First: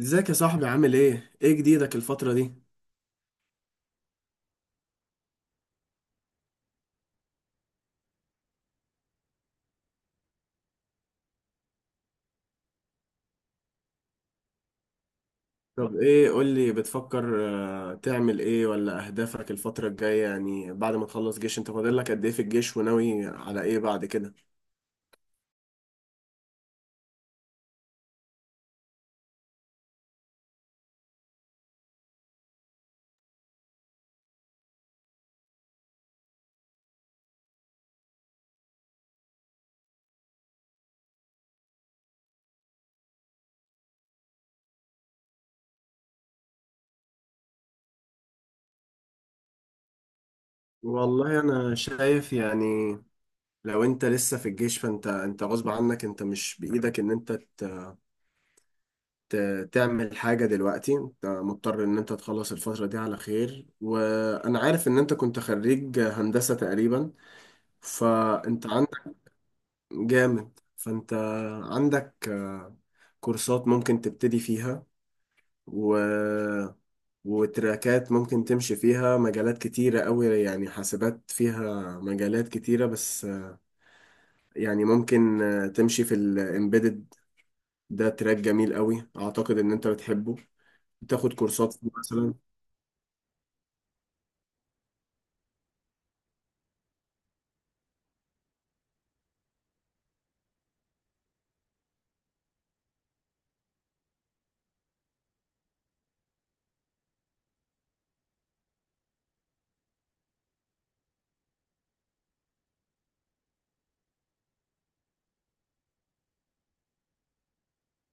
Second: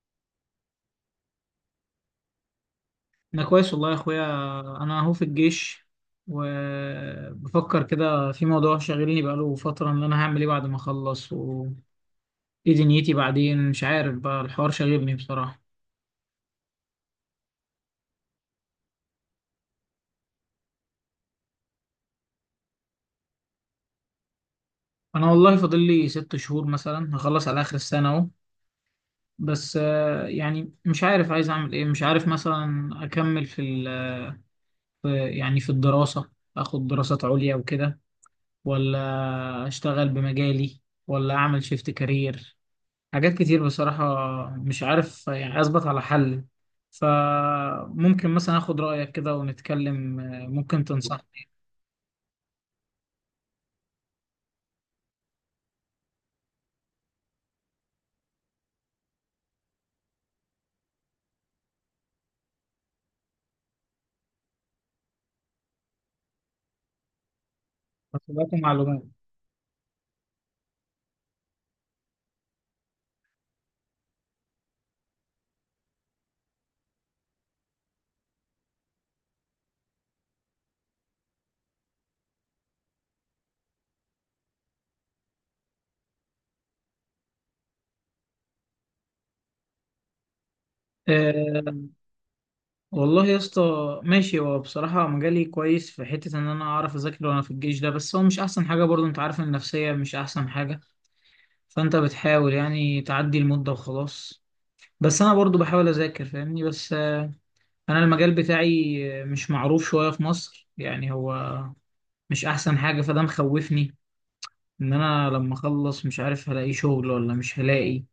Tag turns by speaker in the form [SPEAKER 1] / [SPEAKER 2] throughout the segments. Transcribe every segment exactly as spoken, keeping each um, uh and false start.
[SPEAKER 1] ازيك يا صاحبي عامل ايه؟ ايه جديدك الفترة دي؟
[SPEAKER 2] انا كويس والله يا اخويا. انا اهو في الجيش. وبفكر كده في موضوع شاغلني بقاله فترة ان انا هعمل ايه بعد ما اخلص وايه دنيتي بعدين. مش عارف بقى الحوار شاغلني بصراحة.
[SPEAKER 1] طب ايه قولي بتفكر. آه، تعمل ايه ولا اهدافك الفترة الجاية، يعني بعد ما تخلص جيش انت فاضل لك قد ايه في الجيش وناوي على ايه بعد كده؟
[SPEAKER 2] انا والله فاضل لي ست شهور مثلا هخلص على اخر السنة اهو. بس آه، يعني مش عارف عايز اعمل ايه. مش عارف مثلا اكمل في ال في- يعني في الدراسة. اخد دراسات عليا وكده، ولا اشتغل بمجالي، ولا اعمل شيفت كارير. حاجات كتير بصراحة. مش عارف يعني أثبت على حل. فممكن مثلا آخد رأيك كده ونتكلم، آه، ممكن
[SPEAKER 1] والله
[SPEAKER 2] تنصحني
[SPEAKER 1] انا شايف يعني، لو انت لسه في الجيش فانت انت غصب عنك، انت مش بايدك ان انت ت- ت- تعمل حاجة دلوقتي، انت مضطر ان انت تخلص الفترة دي على خير، وانا عارف ان انت كنت خريج هندسة تقريبا،
[SPEAKER 2] تنصحني
[SPEAKER 1] فانت
[SPEAKER 2] معلومات.
[SPEAKER 1] جامد. فانت عندك آه، كورسات ممكن تبتدي فيها و... وتراكات ممكن تمشي فيها، مجالات كتيرة قوي يعني، حاسبات فيها مجالات كتيرة بس آه، يعني ممكن آه، تمشي في الامبيدد، ده تراك جميل قوي اعتقد ان انت بتحبه. تاخد كورسات فيه
[SPEAKER 2] أه،
[SPEAKER 1] مثلا.
[SPEAKER 2] والله يا اسطى. ماشي، هو بصراحة مجالي كويس في حتة إن أنا أعرف أذاكر وأنا في الجيش ده، بس هو مش أحسن حاجة برضو. أنت عارف إن النفسية مش أحسن حاجة. فأنت بتحاول يعني تعدي المدة وخلاص. بس أنا برضو بحاول أذاكر فاهمني. بس آه، أنا المجال بتاعي آه، مش معروف شوية في مصر يعني. هو مش أحسن حاجة فده مخوفني. ان انا لما اخلص مش عارف هلاقي شغل ولا مش هلاقي.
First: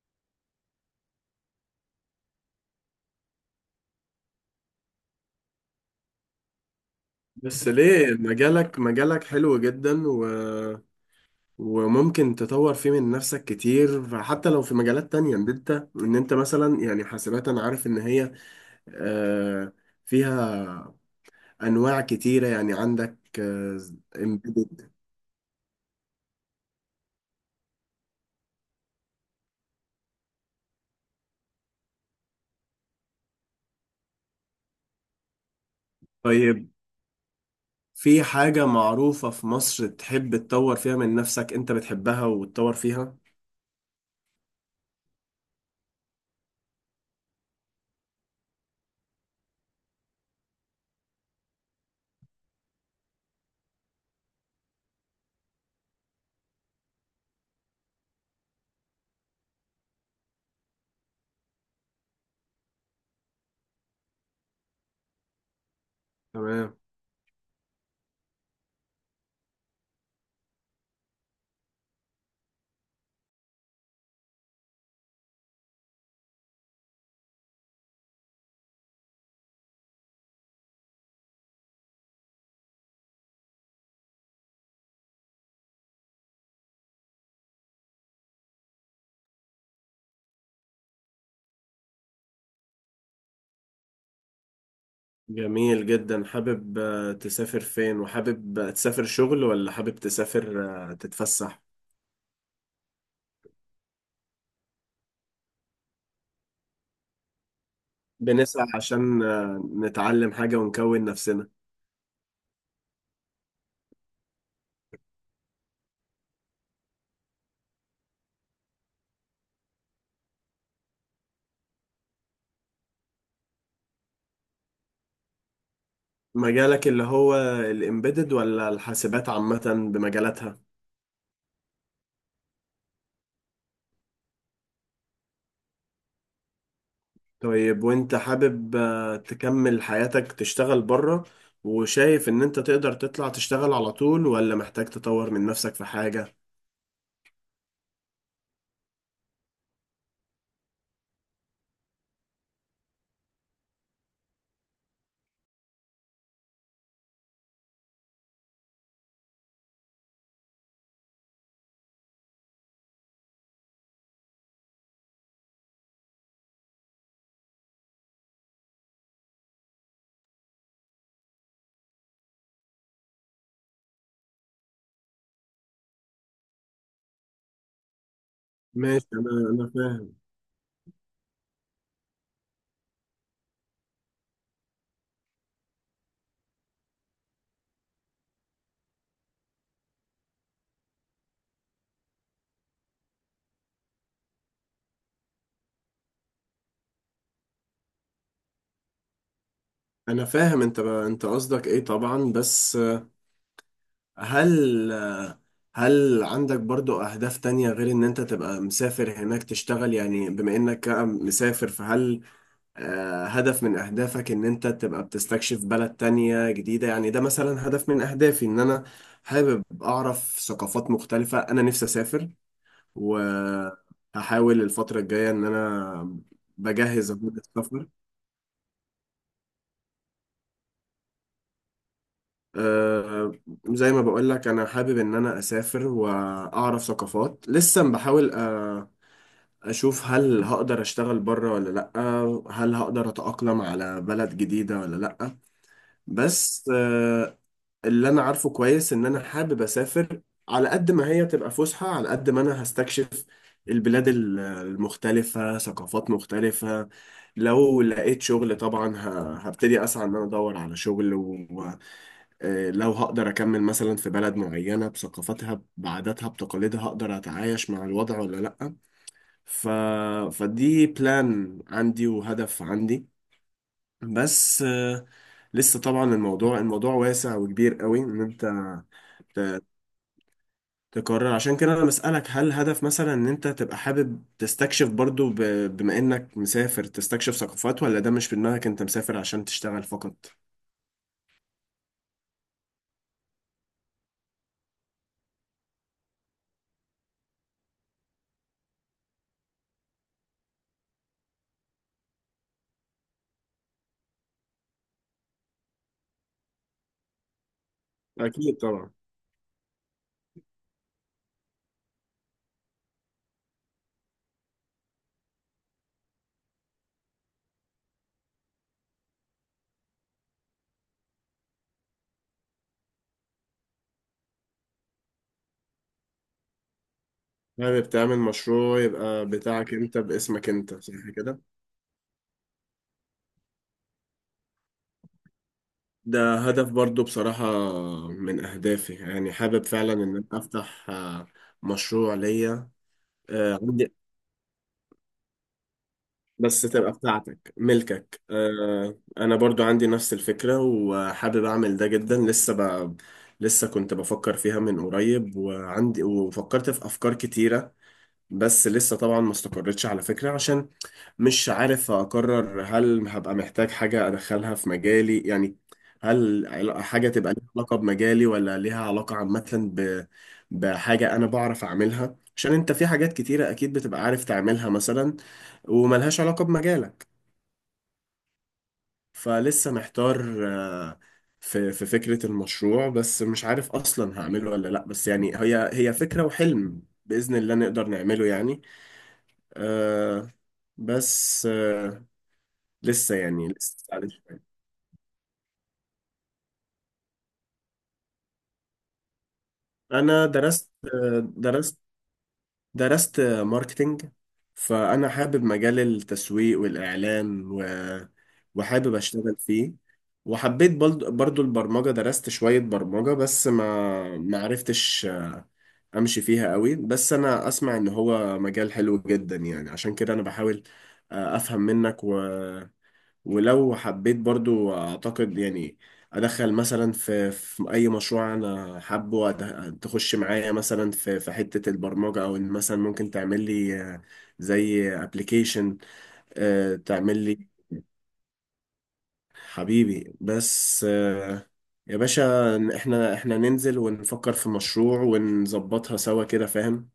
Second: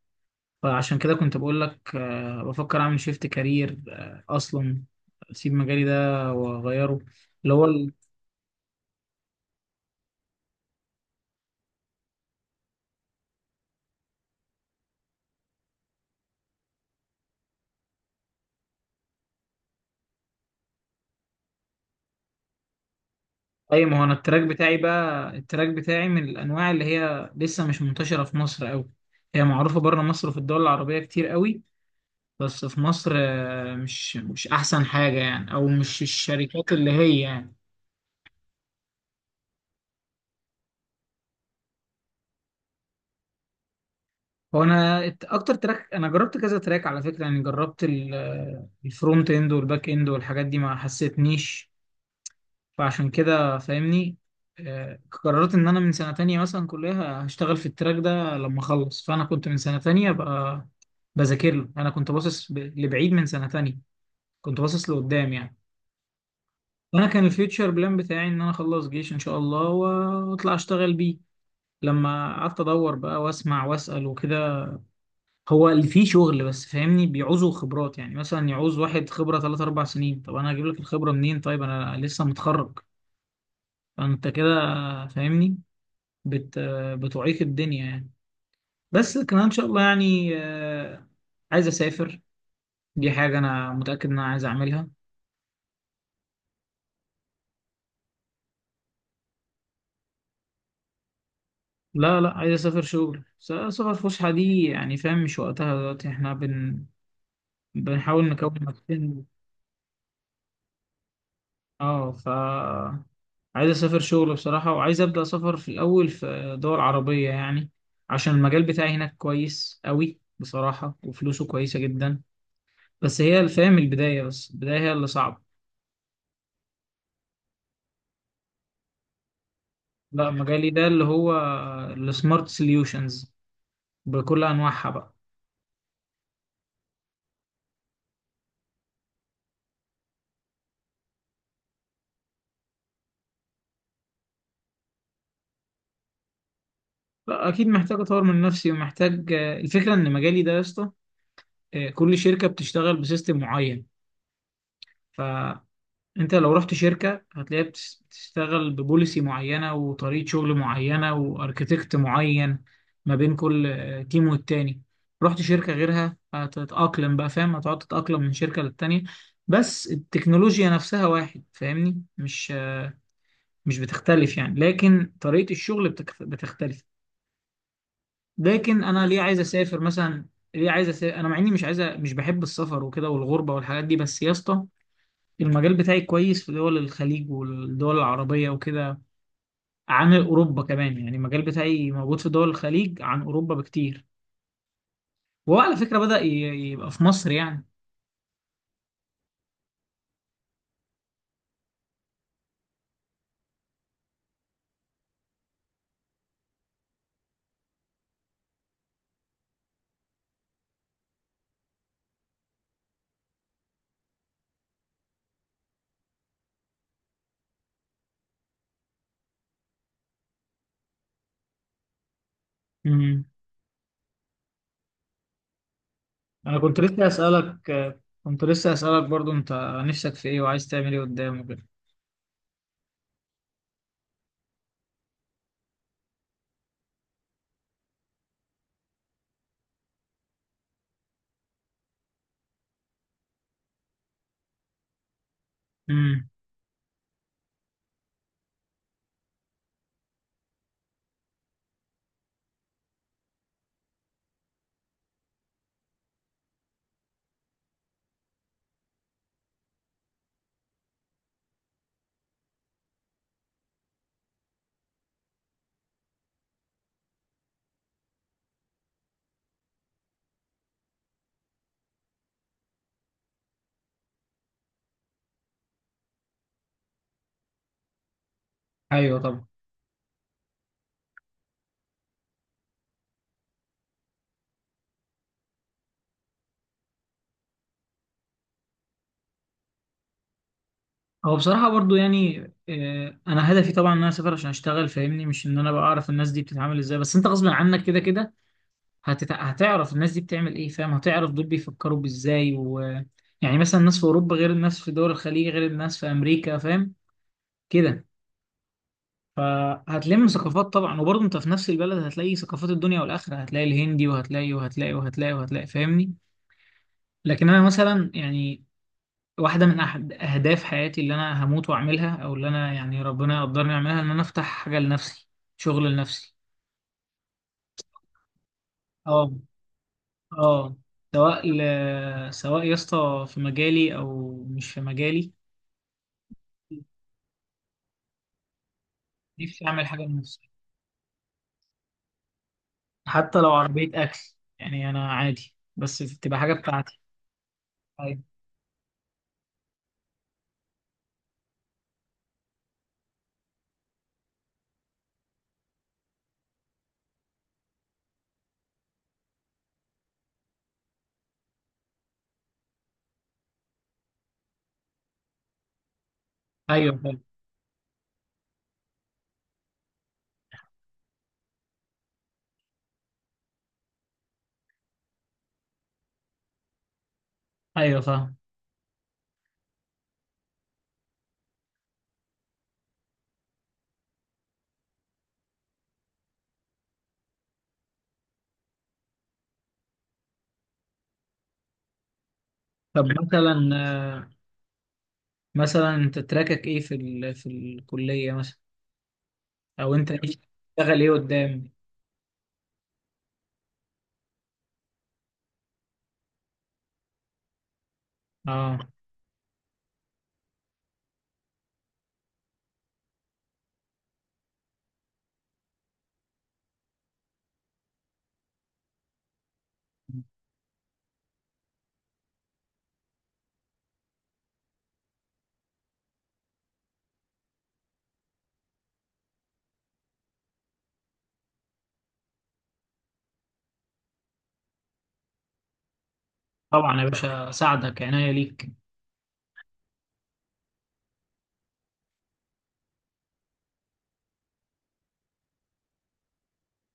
[SPEAKER 2] فعشان كده كنت بقول لك، آه، بفكر اعمل شيفت كارير، آه، اصلا اسيب مجالي ده واغيره. اللي هو
[SPEAKER 1] بس
[SPEAKER 2] ال-
[SPEAKER 1] ليه؟ مجالك مجالك حلو جدا و وممكن تطور فيه من نفسك كتير، فحتى لو في مجالات تانية ان انت ان انت مثلا، يعني حاسبات انا عارف ان هي آه، فيها انواع كتيرة، يعني عندك آه،
[SPEAKER 2] اي ما هو انا التراك بتاعي
[SPEAKER 1] embedded.
[SPEAKER 2] بقى التراك بتاعي من الانواع اللي هي لسه مش منتشره في مصر قوي. هي معروفه بره مصر وفي الدول العربيه كتير قوي. بس في مصر آه، مش مش احسن حاجه يعني، او مش
[SPEAKER 1] طيب،
[SPEAKER 2] الشركات اللي هي يعني.
[SPEAKER 1] في حاجة معروفة في مصر تحب تطور فيها من نفسك، انت بتحبها وتطور فيها؟
[SPEAKER 2] هو انا الت- اكتر تراك، انا جربت كذا تراك على فكره يعني، جربت ال- الفرونت اند والباك اند والحاجات دي ما حسيتنيش. فعشان كده فاهمني، آه، قررت ان انا من سنه تانية مثلا كلها هشتغل في التراك ده لما اخلص. فانا كنت من سنه تانية بقى بذاكر له. انا كنت باصص ب- لبعيد من سنه تانية، كنت باصص لقدام يعني.
[SPEAKER 1] تمام.
[SPEAKER 2] انا كان الفيوتشر بلان بتاعي ان انا اخلص جيش ان شاء الله واطلع اشتغل بيه. لما قعدت ادور بقى واسمع واسال وكده، هو اللي فيه شغل بس فاهمني بيعوزوا خبرات. يعني مثلا يعوز واحد خبرة تلاتة اربع سنين. طب انا هجيب لك الخبرة منين؟ طيب انا لسه متخرج. فانت كده فاهمني، بت بتعيق الدنيا يعني. بس كمان ان شاء الله يعني، آه، عايز اسافر. دي حاجة انا متأكد ان انا عايز اعملها.
[SPEAKER 1] جميل جدا. حابب آه، تسافر فين؟ وحابب آه، تسافر شغل ولا حابب تسافر آه، تتفسح؟
[SPEAKER 2] لا لا، عايز اسافر شغل، س- سفر فسحة دي يعني فاهم مش وقتها دلوقتي. احنا بن بنحاول نكون
[SPEAKER 1] بنسعى
[SPEAKER 2] نفسنا.
[SPEAKER 1] عشان آه، نتعلم حاجة ونكون نفسنا.
[SPEAKER 2] اه ف عايز اسافر شغل بصراحة. وعايز ابدأ سفر في الاول في دول عربية يعني، عشان المجال بتاعي هناك كويس قوي بصراحة وفلوسه كويسة جدا. بس هي الفهم البداية، بس البداية هي اللي صعبة.
[SPEAKER 1] مجالك اللي هو الامبيدد ولا الحاسبات عامة
[SPEAKER 2] لا،
[SPEAKER 1] بمجالاتها؟
[SPEAKER 2] مجالي ده اللي هو السمارت سوليوشنز بكل انواعها بقى.
[SPEAKER 1] طيب، وانت حابب آه، تكمل حياتك تشتغل بره، وشايف ان انت تقدر تطلع تشتغل على طول ولا محتاج تطور من نفسك في حاجة؟
[SPEAKER 2] لا اكيد محتاج اطور من نفسي، ومحتاج الفكرة ان مجالي ده يا اسطى، آه، كل شركة بتشتغل بسيستم معين. انت لو رحت شركة هتلاقيها بتس- بتشتغل ببوليسي معينة وطريقة شغل معينة واركتكت معين، ما بين كل آه، تيم والتاني. رحت شركة غيرها هتتأقلم بقى فاهم، هتقعد تتأقلم من شركة للتانية. بس التكنولوجيا نفسها واحد فاهمني، مش آه، مش بتختلف يعني، لكن طريقة الشغل بتك- بتختلف. لكن انا
[SPEAKER 1] ماشي،
[SPEAKER 2] ليه
[SPEAKER 1] انا
[SPEAKER 2] عايز
[SPEAKER 1] انا
[SPEAKER 2] اسافر
[SPEAKER 1] فاهم.
[SPEAKER 2] مثلا؟ ليه عايز اسافر انا مع اني مش عايز أ- مش بحب السفر وكده والغربة والحاجات دي، بس يا اسطى المجال بتاعي كويس في دول الخليج والدول العربية وكده عن أوروبا كمان. يعني المجال بتاعي موجود في دول الخليج عن أوروبا بكتير. وهو على فكرة بدأ ي- يبقى في مصر يعني.
[SPEAKER 1] انا فاهم. انت بقى انت قصدك ايه طبعا، بس آه، هل آه، هل عندك برضو اهداف تانية غير ان انت تبقى مسافر هناك تشتغل؟ يعني بما انك مسافر، فهل آه، هدف من أهدافك إن أنت تبقى بتستكشف بلد تانية جديدة؟ يعني ده مثلا هدف من أهدافي، إن أنا حابب أعرف ثقافات مختلفة، أنا نفسي أسافر.
[SPEAKER 2] امم
[SPEAKER 1] وهحاول الفترة الجاية إن أنا
[SPEAKER 2] أنا كنت لسه
[SPEAKER 1] بجهز أبوك
[SPEAKER 2] أسألك
[SPEAKER 1] السفر.
[SPEAKER 2] كنت لسه أسألك برضو أنت نفسك في إيه وعايز تعمل إيه قدام وكده.
[SPEAKER 1] آه، زي ما بقول لك، أنا حابب إن أنا أسافر وأعرف ثقافات. لسه بحاول آه، أشوف هل هقدر أشتغل بره ولا لأ، هل هقدر أتأقلم على بلد جديدة ولا لأ.
[SPEAKER 2] امم
[SPEAKER 1] بس آه، اللي انا عارفه كويس ان انا حابب اسافر، على قد ما هي تبقى فسحة على قد ما انا هستكشف البلاد ال- المختلفة، ثقافات مختلفة. لو لقيت شغل طبعا ه- هبتدي اسعى ان انا ادور على شغل، ولو هقدر اكمل مثلا في بلد معينة بثقافتها بعاداتها بتقاليدها، هقدر اتعايش مع الوضع ولا لا. ف... فدي بلان عندي وهدف عندي، بس آه، لسه طبعا الموضوع الموضوع واسع وكبير قوي ان انت
[SPEAKER 2] أيوه طبعا.
[SPEAKER 1] ت- تقرر. عشان كده انا بسألك، هل هدف مثلا ان انت تبقى حابب تستكشف برضو، ب- بما انك مسافر تستكشف ثقافات، ولا ده مش في دماغك، انت مسافر عشان تشتغل فقط؟
[SPEAKER 2] هو بصراحة برضو يعني، آه، أنا هدفي طبعا إن أنا أسافر عشان أشتغل فاهمني. مش إن أنا بقى أعرف الناس دي بتتعامل إزاي، بس أنت غصب عنك كده كده هتت... هتعرف الناس دي بتعمل ايه فاهم، هتعرف دول بيفكروا بازاي و... يعني مثلا الناس في اوروبا غير الناس في دول الخليج غير الناس في امريكا فاهم كده.
[SPEAKER 1] أكيد طبعا.
[SPEAKER 2] فهتلم ثقافات طبعا، وبرضه انت في نفس البلد هتلاقي ثقافات الدنيا والاخره، هتلاقي الهندي وهتلاقي وهتلاقي وهتلاقي وهتلاقي فاهمني. لكن انا مثلا يعني واحده من احد اهداف حياتي اللي انا هموت واعملها، او اللي انا يعني ربنا يقدرني اعملها، ان انا افتح حاجه لنفسي، شغل لنفسي.
[SPEAKER 1] حابب تعمل مشروع يبقى
[SPEAKER 2] اه.
[SPEAKER 1] بتاعك أنت، باسمك أنت،
[SPEAKER 2] اه.
[SPEAKER 1] صح كده؟
[SPEAKER 2] سواء ل... سواء يا اسطى في مجالي او مش في مجالي،
[SPEAKER 1] ده هدف برضو بصراحة من أهدافي، يعني
[SPEAKER 2] نفسي
[SPEAKER 1] حابب
[SPEAKER 2] اعمل
[SPEAKER 1] فعلا
[SPEAKER 2] حاجه
[SPEAKER 1] إن أنا
[SPEAKER 2] لنفسي،
[SPEAKER 1] أفتح آه، مشروع ليا.
[SPEAKER 2] حتى لو
[SPEAKER 1] آه،
[SPEAKER 2] عربيه
[SPEAKER 1] عندي،
[SPEAKER 2] اكل يعني. انا عادي بس تبقى حاجه
[SPEAKER 1] بس تبقى
[SPEAKER 2] بتاعتي.
[SPEAKER 1] بتاعتك ملكك.
[SPEAKER 2] ايوه.
[SPEAKER 1] آه، انا برضو عندي نفس الفكرة وحابب اعمل ده جدا. لسه ب... لسه كنت بفكر فيها من قريب، وعندي، وفكرت في افكار كتيرة بس لسه طبعا ما استقرتش على فكرة، عشان مش عارف أقرر هل هبقى محتاج حاجة أدخلها في مجالي، يعني هل عل-
[SPEAKER 2] ايوه
[SPEAKER 1] حاجة
[SPEAKER 2] فاهم.
[SPEAKER 1] تبقى ليها علاقة بمجالي ولا ليها علاقة عامة ب... بحاجة أنا بعرف أعملها. عشان أنت في حاجات كتيرة أكيد بتبقى عارف تعملها مثلا، وملهاش علاقة بمجالك.
[SPEAKER 2] ايوه فاهم.
[SPEAKER 1] فلسه محتار آه، في في فكرة المشروع، بس مش عارف أصلا هعمله ولا لأ. بس يعني هي هي فكرة وحلم، بإذن الله نقدر نعمله يعني. آه، بس آه،
[SPEAKER 2] طب
[SPEAKER 1] لسه يعني
[SPEAKER 2] مثلا
[SPEAKER 1] لسه عليه شوية.
[SPEAKER 2] مثلا انت تراكك ايه في ال... في الكليه مثلا، او انت
[SPEAKER 1] انا
[SPEAKER 2] نفسك
[SPEAKER 1] درست،
[SPEAKER 2] تشتغل ايه
[SPEAKER 1] آه
[SPEAKER 2] قدام؟
[SPEAKER 1] درست، درست آه، ماركتينج. فانا حابب مجال التسويق والاعلام و...
[SPEAKER 2] اه
[SPEAKER 1] وحابب اشتغل فيه. وحبيت برضو، برضو البرمجة، درست شوية برمجة بس ما ما عرفتش آه، امشي فيها قوي، بس انا اسمع ان هو مجال حلو جدا، يعني عشان كده انا بحاول آه، افهم منك و... ولو حبيت برضو اعتقد يعني ادخل مثلا في, في اي مشروع، انا حابه أد- تخش معايا مثلا في في حتة البرمجة، او ان مثلا ممكن تعمل لي آه، زي ابلكيشن
[SPEAKER 2] طبعا يا
[SPEAKER 1] تعمل لي.
[SPEAKER 2] باشا، اساعدك عناية ليك.
[SPEAKER 1] حبيبي، بس آه، يا باشا احنا احنا ننزل ونفكر في مشروع ونظبطها سوا كده، فاهم؟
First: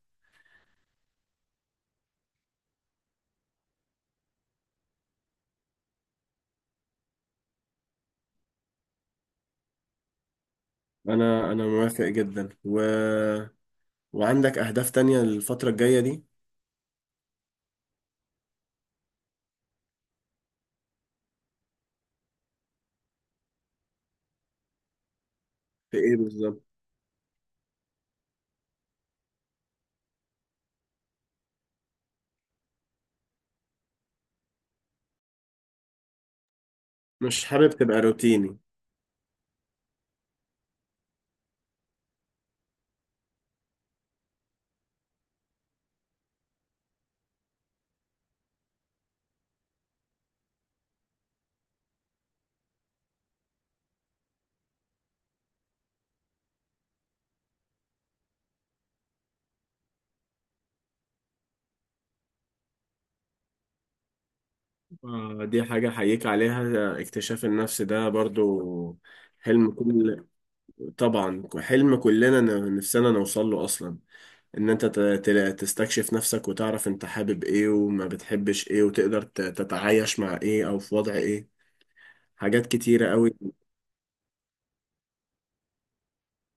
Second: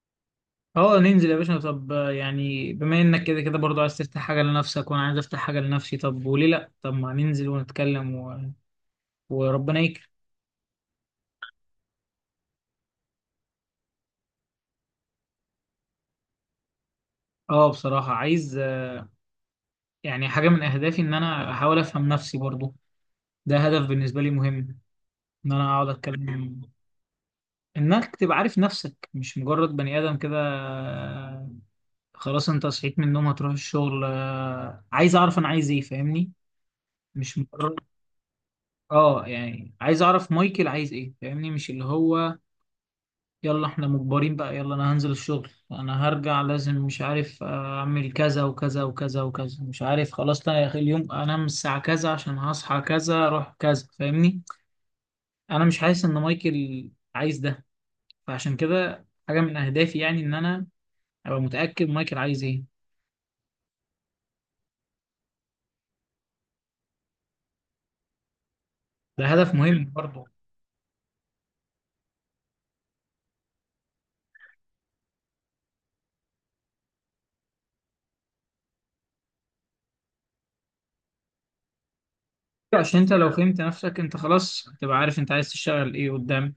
[SPEAKER 2] اه، ننزل يا باشا. طب آه، يعني بما انك كده كده برضو عايز تفتح حاجة لنفسك وانا عايز افتح حاجة لنفسي، طب وليه لا؟ طب ما ننزل ونتكلم و... وربنا يكرم.
[SPEAKER 1] انا انا موافق جدا. و... وعندك اهداف تانية الفترة الجاية دي؟
[SPEAKER 2] اه بصراحة عايز، آه، يعني حاجة من اهدافي ان انا احاول افهم نفسي برضو. ده هدف بالنسبة لي مهم، ان انا اقعد
[SPEAKER 1] في ايه
[SPEAKER 2] اتكلم
[SPEAKER 1] بالظبط؟
[SPEAKER 2] انك تبقى عارف نفسك مش مجرد بني ادم كده، آه، خلاص انت صحيت من النوم هتروح الشغل، آه، عايز اعرف انا عايز ايه فاهمني، مش
[SPEAKER 1] مش حابب
[SPEAKER 2] مجرد.
[SPEAKER 1] تبقى روتيني؟
[SPEAKER 2] اه، يعني عايز اعرف مايكل عايز ايه فاهمني، مش اللي هو يلا احنا مجبرين بقى، يلا انا هنزل الشغل، انا هرجع، لازم مش عارف اعمل كذا وكذا وكذا وكذا، مش عارف خلاص. لا يا اخي اليوم انام الساعة كذا عشان هصحى كذا اروح كذا فاهمني. انا مش حاسس ان مايكل عايز ده. فعشان كده حاجة من اهدافي يعني ان انا ابقى متأكد مايكل عايز ايه.
[SPEAKER 1] آه، دي حاجة أحييك عليها، اكتشاف النفس ده برضو
[SPEAKER 2] ده هدف
[SPEAKER 1] حلم
[SPEAKER 2] مهم برضه.
[SPEAKER 1] كل، طبعا حلم كلنا، ن- نفسنا نوصل له أصلا، إن أنت ت- ت- تستكشف نفسك وتعرف أنت حابب إيه وما بتحبش إيه، وتقدر ت- تتعايش مع إيه أو في وضع إيه. حاجات
[SPEAKER 2] عشان
[SPEAKER 1] كتيرة
[SPEAKER 2] انت لو
[SPEAKER 1] قوي.
[SPEAKER 2] فهمت نفسك انت خلاص هتبقى عارف انت عايز تشتغل ايه قدام،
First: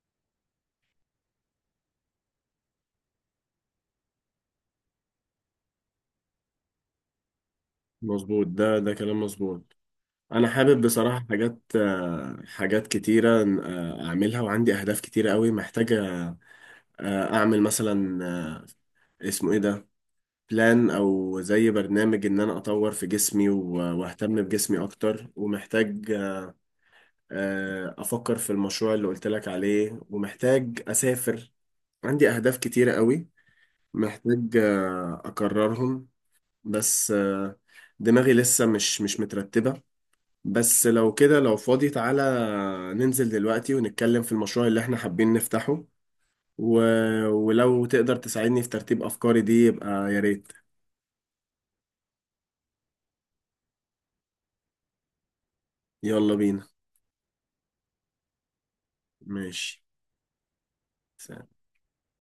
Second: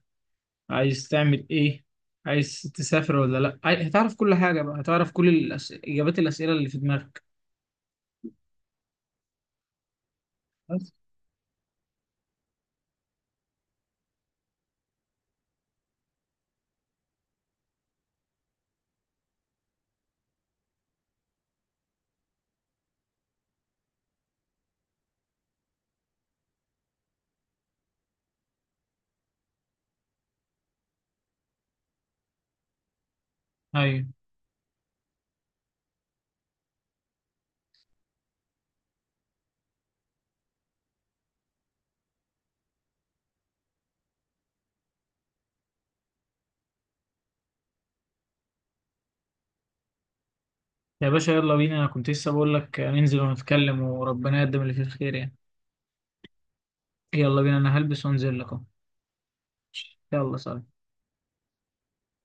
[SPEAKER 2] عايز تعمل ايه، عايز تسافر ولا لا، عاي- هتعرف كل حاجة بقى، هتعرف كل الأس... اجابات الاسئلة اللي في دماغك.
[SPEAKER 1] مظبوط، ده ده كلام مظبوط. أنا حابب
[SPEAKER 2] بس.
[SPEAKER 1] بصراحة حاجات آه، حاجات كتيرة آه، أعملها، وعندي أهداف كتيرة قوي محتاجة آه، أعمل مثلا آه، اسمه إيه ده، بلان او زي برنامج ان انا اطور في جسمي و- واهتم بجسمي اكتر، ومحتاج آه، افكر في المشروع اللي قلت لك عليه، ومحتاج اسافر. عندي اهداف كتيرة قوي
[SPEAKER 2] ايوه
[SPEAKER 1] محتاج آه، اكررهم، بس آه، دماغي لسه مش مش مترتبة. بس لو كده لو فاضي تعالى ننزل دلوقتي ونتكلم في المشروع اللي احنا حابين نفتحه، و... ولو تقدر تساعدني في ترتيب افكاري دي يبقى يا ريت.
[SPEAKER 2] يا باشا، يلا بينا. انا كنت لسه بقول لك ننزل ونتكلم، وربنا يقدم اللي فيه الخير يعني.
[SPEAKER 1] يلا بينا.
[SPEAKER 2] يلا بينا، انا هلبس وانزل لك اهو.
[SPEAKER 1] ماشي.
[SPEAKER 2] يلا سلام.
[SPEAKER 1] سلام.